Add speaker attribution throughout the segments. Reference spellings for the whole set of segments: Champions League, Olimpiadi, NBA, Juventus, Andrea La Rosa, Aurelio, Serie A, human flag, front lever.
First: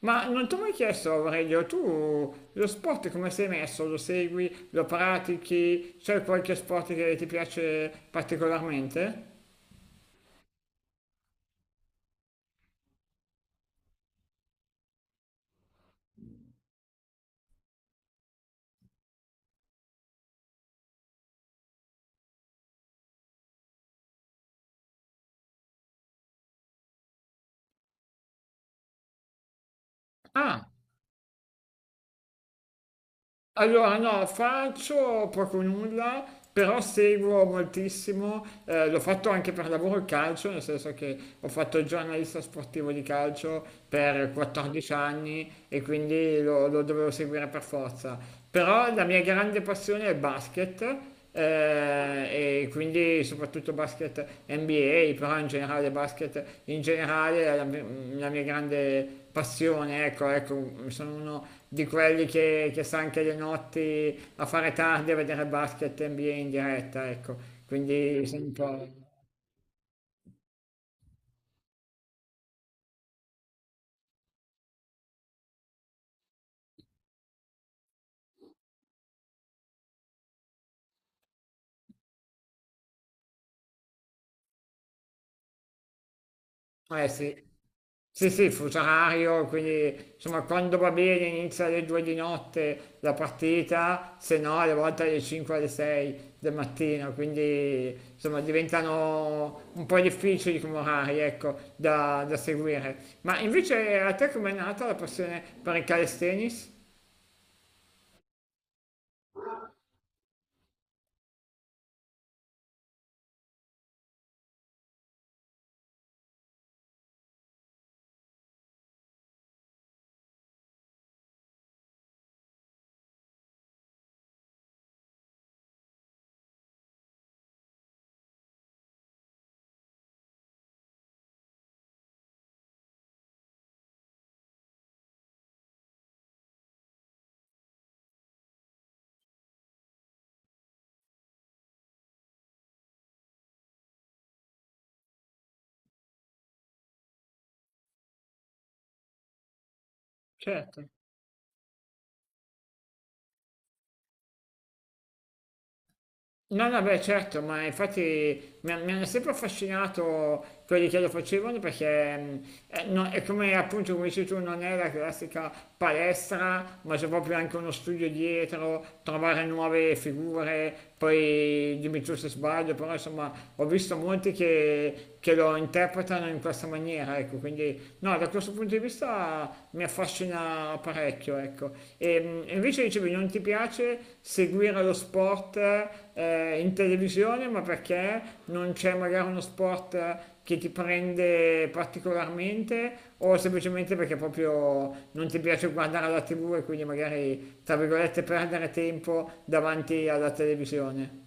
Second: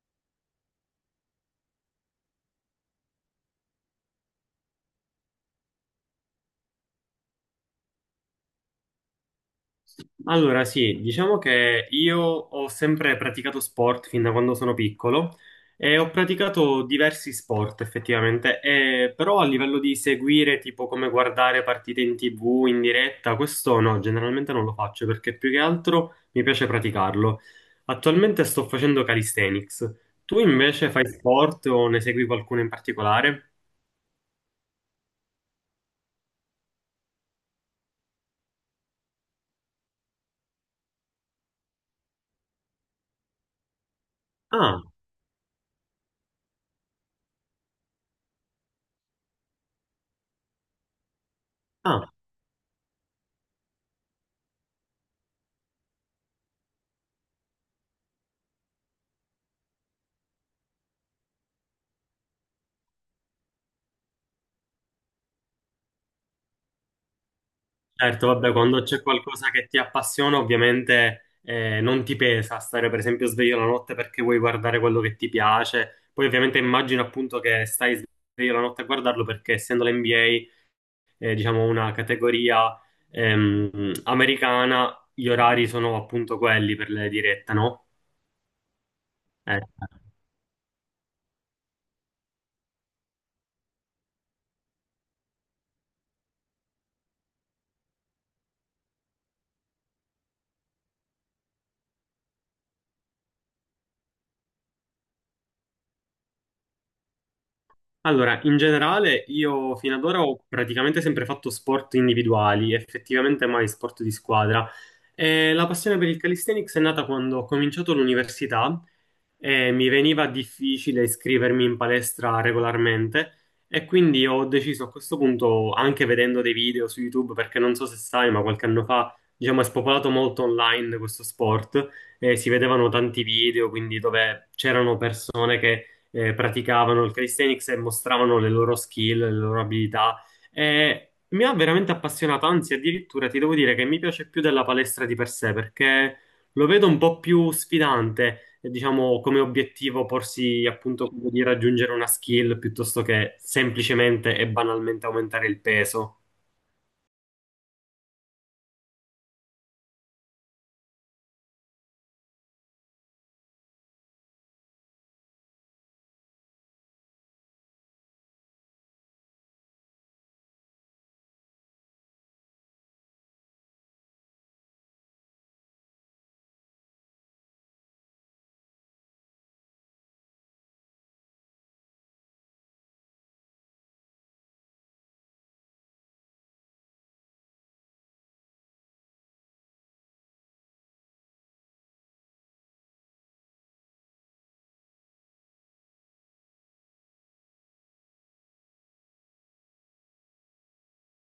Speaker 1: Ma non ti ho mai chiesto, Aurelio, tu lo sport come sei messo? Lo segui? Lo pratichi? C'è qualche sport che ti piace particolarmente?
Speaker 2: Allora, sì, diciamo che io ho sempre praticato sport fin da quando sono piccolo e ho praticato diversi sport effettivamente, però a livello di seguire, tipo come guardare partite in TV in diretta, questo no, generalmente non lo faccio perché più che altro mi piace praticarlo. Attualmente sto facendo calisthenics. Tu
Speaker 1: Ah,
Speaker 2: invece fai sport o ne segui qualcuno in particolare?
Speaker 1: allora no, faccio poco o nulla, però seguo moltissimo, l'ho fatto anche per lavoro il calcio, nel senso che ho fatto il giornalista sportivo di calcio per
Speaker 2: Ah,
Speaker 1: 14 anni e quindi lo dovevo seguire per forza. Però la mia grande passione è il basket
Speaker 2: ah.
Speaker 1: e quindi soprattutto basket NBA, però in generale basket in generale è la mia grande passione, ecco, ecco, sono uno di quelli che sta anche le notti a fare tardi a vedere basket NBA in diretta, ecco, quindi
Speaker 2: Certo,
Speaker 1: sono
Speaker 2: vabbè,
Speaker 1: un
Speaker 2: quando
Speaker 1: po'.
Speaker 2: c'è qualcosa che ti appassiona, ovviamente non ti pesa stare per esempio sveglio la notte perché vuoi guardare quello che ti piace. Poi ovviamente immagino appunto che stai sveglio la notte a guardarlo perché essendo l'NBA, diciamo una categoria americana, gli orari sono appunto quelli per
Speaker 1: Eh
Speaker 2: le
Speaker 1: sì.
Speaker 2: dirette, no?
Speaker 1: Sì, sì, fuso orario,
Speaker 2: Eh.
Speaker 1: quindi insomma quando va bene inizia alle 2 di notte la partita, se no alle volte alle 5 alle 6 del mattino, quindi insomma diventano un po' difficili come orari, ecco, da seguire. Ma invece a te com'è nata la passione per il calisthenics?
Speaker 2: Allora, in generale io fino ad ora ho praticamente sempre fatto sport individuali, effettivamente mai sport di squadra. E la passione per il calisthenics è nata quando ho cominciato l'università e mi veniva difficile iscrivermi in palestra regolarmente e quindi ho deciso a questo punto, anche vedendo dei video su YouTube, perché non so se sai, ma qualche anno fa, diciamo, è spopolato molto online questo sport e si vedevano tanti video, quindi dove c'erano persone che praticavano il calisthenics e mostravano le loro skill, le loro abilità. E mi ha veramente appassionato, anzi, addirittura ti devo dire che mi piace più della palestra di per sé perché lo vedo un po' più sfidante, diciamo, come obiettivo porsi
Speaker 1: Certo.
Speaker 2: appunto quello di raggiungere una skill piuttosto che semplicemente e banalmente aumentare il peso.
Speaker 1: No, no, beh, certo, ma infatti mi hanno sempre affascinato quelli che lo facevano perché no, è come appunto come dici tu, non è la classica palestra, ma c'è proprio anche uno studio dietro, trovare nuove figure, poi dimmi tu se sbaglio, però insomma ho visto molti che lo interpretano in questa maniera, ecco, quindi no, da questo punto di vista mi affascina parecchio, ecco. E invece dicevi, non ti piace seguire lo sport in televisione, ma perché non c'è magari uno sport che ti prende particolarmente o semplicemente perché proprio non ti piace guardare la TV e quindi magari, tra virgolette, perdere tempo davanti alla televisione?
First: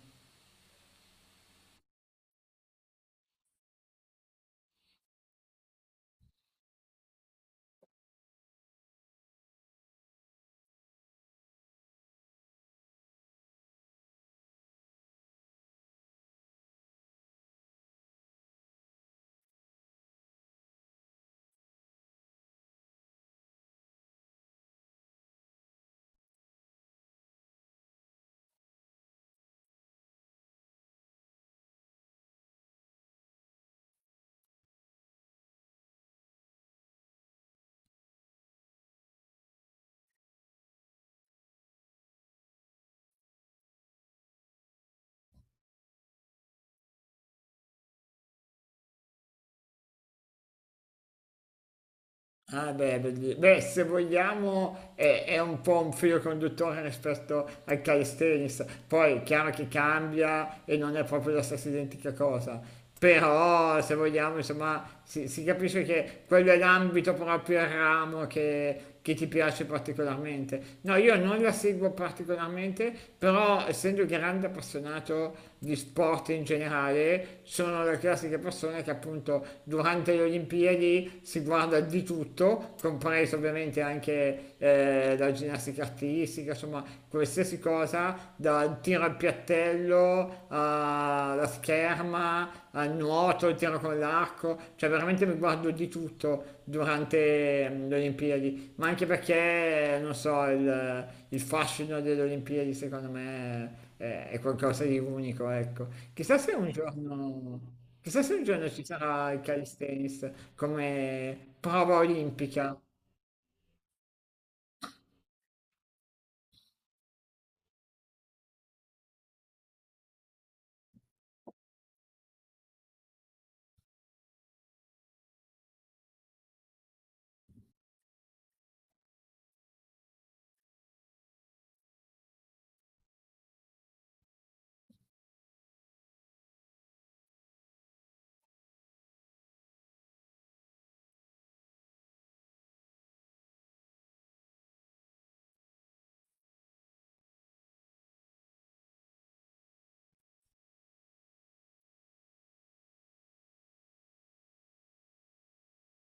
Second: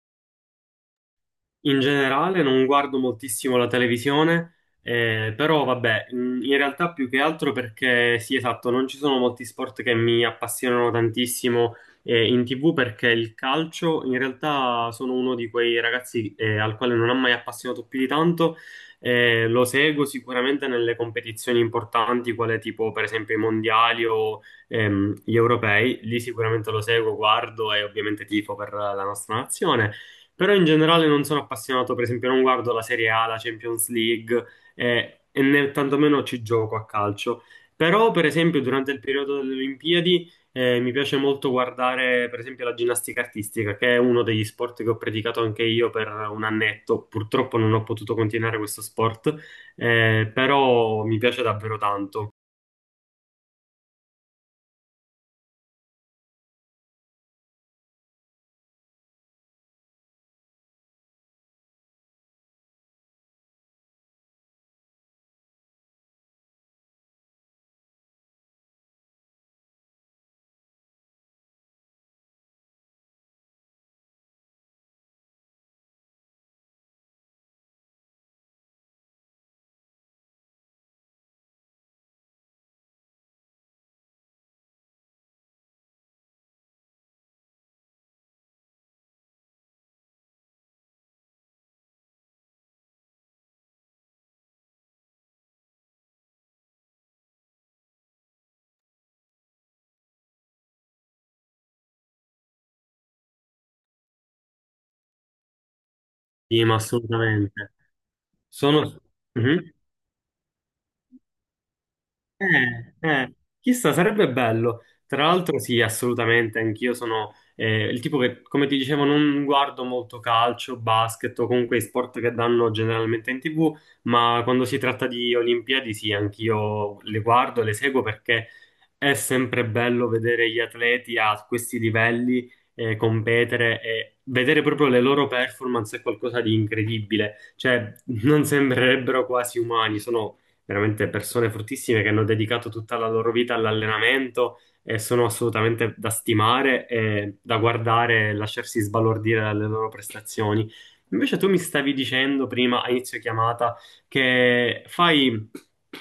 Speaker 2: In generale non guardo moltissimo la televisione, però vabbè, in realtà più che altro perché sì, esatto, non ci sono molti sport che mi appassionano tantissimo in TV perché il calcio in realtà sono uno di quei ragazzi al quale non ha mai appassionato più di tanto, lo seguo sicuramente nelle competizioni importanti, quale tipo per esempio i mondiali o gli europei, lì sicuramente lo seguo, guardo e ovviamente tifo per la nostra nazione. Però in generale non sono appassionato, per esempio, non guardo la Serie A, la Champions League e, né tantomeno ci gioco a calcio. Però, per esempio, durante il periodo delle Olimpiadi mi piace molto guardare, per esempio, la ginnastica artistica, che è uno degli sport che ho praticato anche io per un annetto. Purtroppo non ho potuto continuare questo sport, però mi piace davvero tanto.
Speaker 1: Ah, beh, se vogliamo è un po' un filo conduttore rispetto al calisthenics, poi è chiaro che cambia e non è proprio la stessa identica cosa, però se vogliamo insomma si capisce che quello è l'ambito proprio, il ramo che ti piace particolarmente. No, io non la seguo particolarmente, però essendo grande appassionato di sport in generale, sono la classica persona che appunto durante le Olimpiadi si guarda di tutto, compreso ovviamente anche la ginnastica artistica, insomma qualsiasi cosa, dal tiro al piattello alla scherma, al nuoto, al tiro con l'arco, cioè veramente mi guardo di tutto durante le Olimpiadi, ma anche perché, non so, il fascino delle Olimpiadi secondo me è qualcosa di unico, ecco.
Speaker 2: Sì, ma assolutamente.
Speaker 1: Chissà se un giorno ci
Speaker 2: Sono...
Speaker 1: sarà il
Speaker 2: Mhm.
Speaker 1: calisthenics come prova olimpica.
Speaker 2: Eh, eh, chissà, sarebbe bello. Tra l'altro, sì, assolutamente, anch'io sono il tipo che, come ti dicevo, non guardo molto calcio, basket o comunque i sport che danno generalmente in TV, ma quando si tratta di Olimpiadi, sì, anch'io le guardo, le seguo perché è sempre bello vedere gli atleti a questi livelli competere e vedere proprio le loro performance è qualcosa di incredibile. Cioè, non sembrerebbero quasi umani, sono veramente persone fortissime che hanno dedicato tutta la loro vita all'allenamento e sono assolutamente da stimare e da guardare e lasciarsi sbalordire dalle loro prestazioni. Invece tu mi stavi dicendo prima, a inizio chiamata, che fai,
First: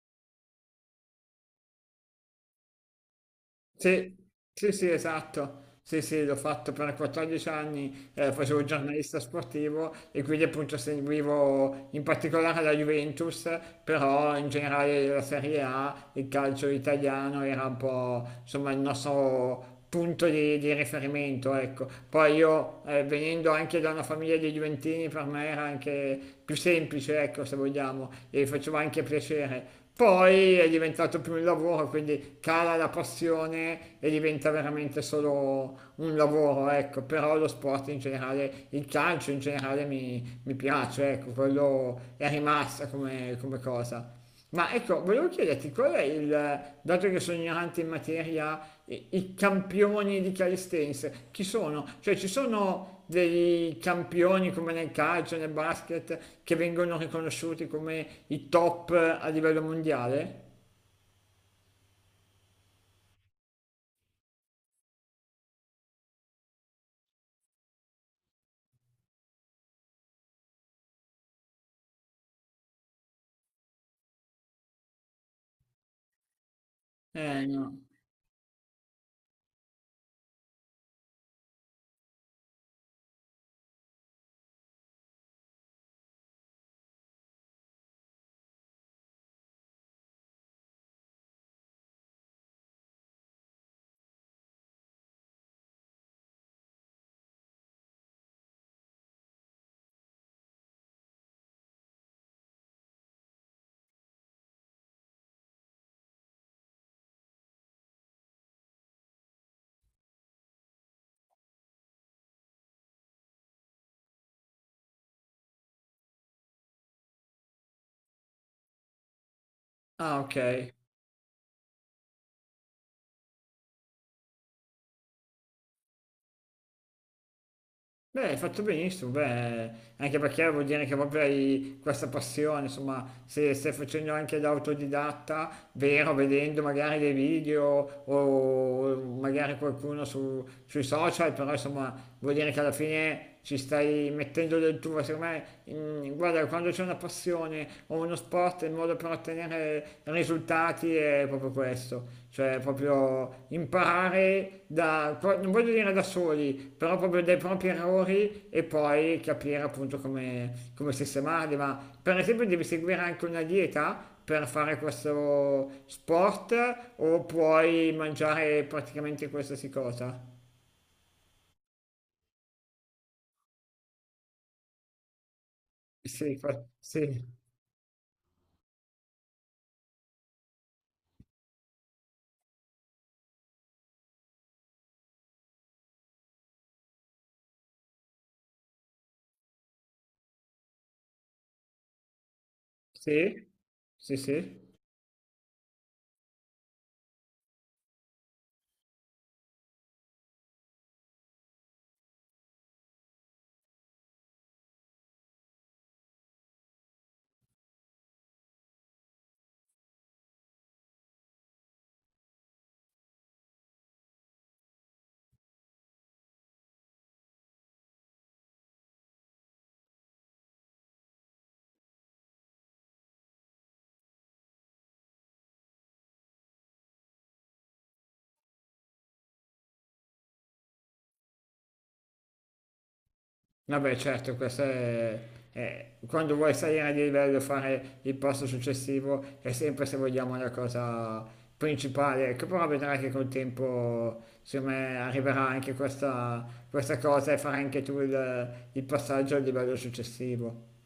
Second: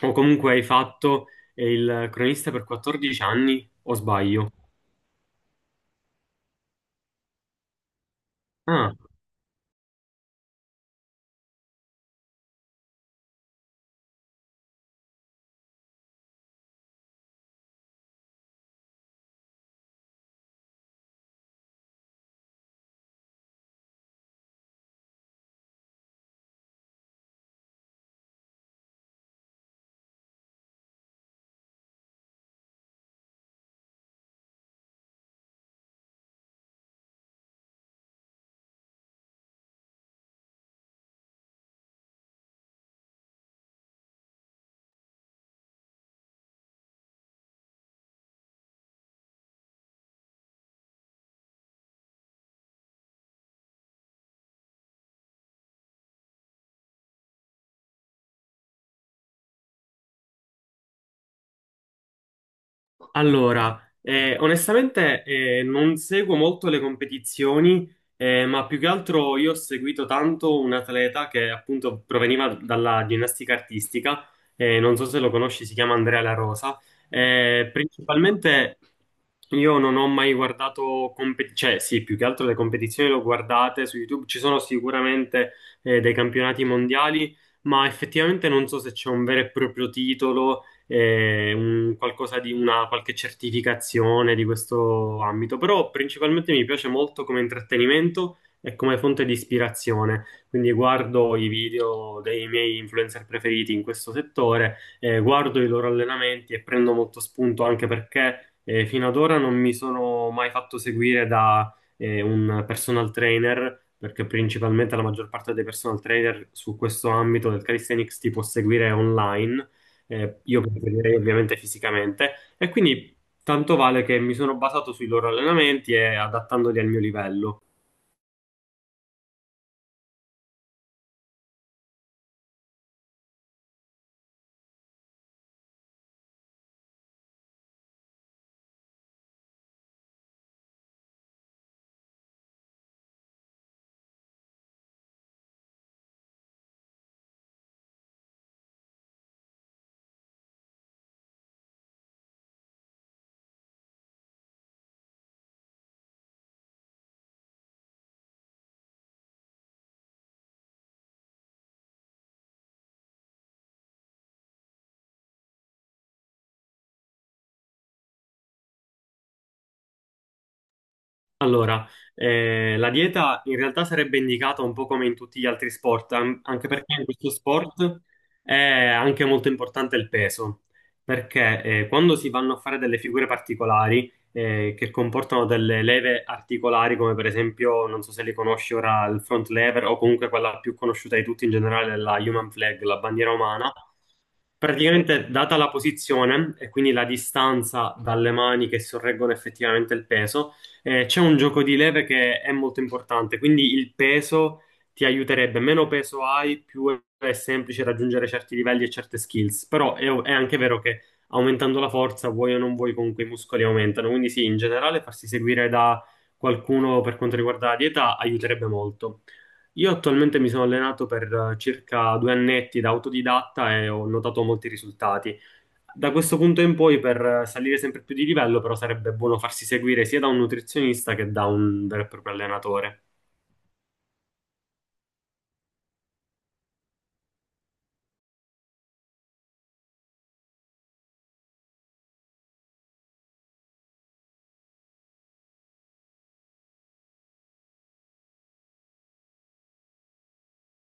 Speaker 2: o comunque hai fatto, il cronista per 14 anni, o
Speaker 1: Sì,
Speaker 2: sbaglio?
Speaker 1: sì, sì, esatto. Sì, sì, l'ho fatto per 14 anni, facevo il
Speaker 2: Ah.
Speaker 1: giornalista sportivo e quindi appunto seguivo in particolare la Juventus, però in generale la Serie A, il calcio italiano era un po' insomma il nostro punto di riferimento, ecco. Poi io venendo anche da una famiglia di Juventini per me era anche più semplice, ecco, se vogliamo, e faceva anche piacere. Poi è diventato più un lavoro, quindi cala la passione e diventa veramente solo un lavoro, ecco. Però lo sport in generale, il calcio in generale mi piace, ecco, quello è rimasto come cosa. Ma ecco, volevo chiederti qual è dato che sono ignorante in materia, i campioni di calisthenics, chi sono? Cioè ci sono dei campioni come nel calcio, nel basket, che vengono riconosciuti come i top a livello mondiale?
Speaker 2: Allora, onestamente non seguo molto le competizioni, ma più che altro io ho seguito tanto un atleta che appunto proveniva dalla ginnastica artistica, non so se lo conosci, si chiama Andrea La Rosa.
Speaker 1: Eh no.
Speaker 2: Principalmente io non ho mai guardato, cioè sì, più che altro le competizioni le ho guardate su YouTube, ci sono sicuramente dei campionati mondiali, ma effettivamente non so se c'è un vero e proprio titolo qualcosa di una qualche certificazione di questo ambito, però principalmente mi piace molto come intrattenimento e come fonte di ispirazione. Quindi guardo i video dei miei influencer preferiti in questo settore, guardo i loro allenamenti e prendo molto spunto anche perché fino ad ora non mi sono mai fatto seguire da un personal trainer. Perché principalmente la maggior parte dei personal trainer su questo ambito del calisthenics ti può seguire online
Speaker 1: Ah,
Speaker 2: io
Speaker 1: ok.
Speaker 2: preferirei ovviamente fisicamente, e quindi tanto vale che mi sono basato sui loro allenamenti e adattandoli al mio livello.
Speaker 1: Beh, hai fatto benissimo, beh, anche perché vuol dire che proprio hai questa passione, insomma, se stai facendo anche da autodidatta, vero, vedendo magari dei video o magari qualcuno sui social, però insomma, vuol dire che alla fine ci stai mettendo del tuo, secondo me, guarda, quando c'è una passione o uno sport, il modo per ottenere risultati è proprio questo, cioè proprio imparare non voglio dire da soli, però proprio dai propri errori e poi capire appunto come sistemarli, ma per esempio devi seguire anche una dieta per fare questo sport o puoi mangiare praticamente qualsiasi cosa?
Speaker 2: Allora, la dieta in realtà sarebbe indicata un po' come in tutti gli altri sport,
Speaker 1: Sì,
Speaker 2: anche perché in
Speaker 1: sì.
Speaker 2: questo sport è anche molto importante il peso, perché quando si vanno a fare delle figure particolari che comportano delle leve articolari, come per esempio, non so se li conosci ora, il front lever o comunque quella più conosciuta di tutti in generale, la human flag, la bandiera
Speaker 1: Sì,
Speaker 2: umana,
Speaker 1: sì, sì.
Speaker 2: praticamente, data la posizione e quindi la distanza dalle mani che sorreggono effettivamente il peso, c'è un gioco di leve che è molto importante, quindi il peso ti aiuterebbe. Meno peso hai, più è semplice raggiungere certi livelli e certe skills. Però è anche vero che aumentando la forza, vuoi o non vuoi, comunque i muscoli aumentano. Quindi sì, in generale farsi seguire da qualcuno per quanto riguarda la dieta aiuterebbe molto. Io attualmente mi sono allenato per circa 2 annetti da autodidatta e ho notato molti risultati. Da questo punto in poi, per salire sempre più di livello, però sarebbe buono farsi seguire sia da un nutrizionista che da un vero e proprio allenatore.
Speaker 1: Vabbè, certo, quando vuoi salire di livello, fare il passo successivo è sempre, se vogliamo, la cosa principale. Ecco, però vedrai che col tempo, secondo me, arriverà anche questa cosa e farai anche tu il passaggio al livello successivo.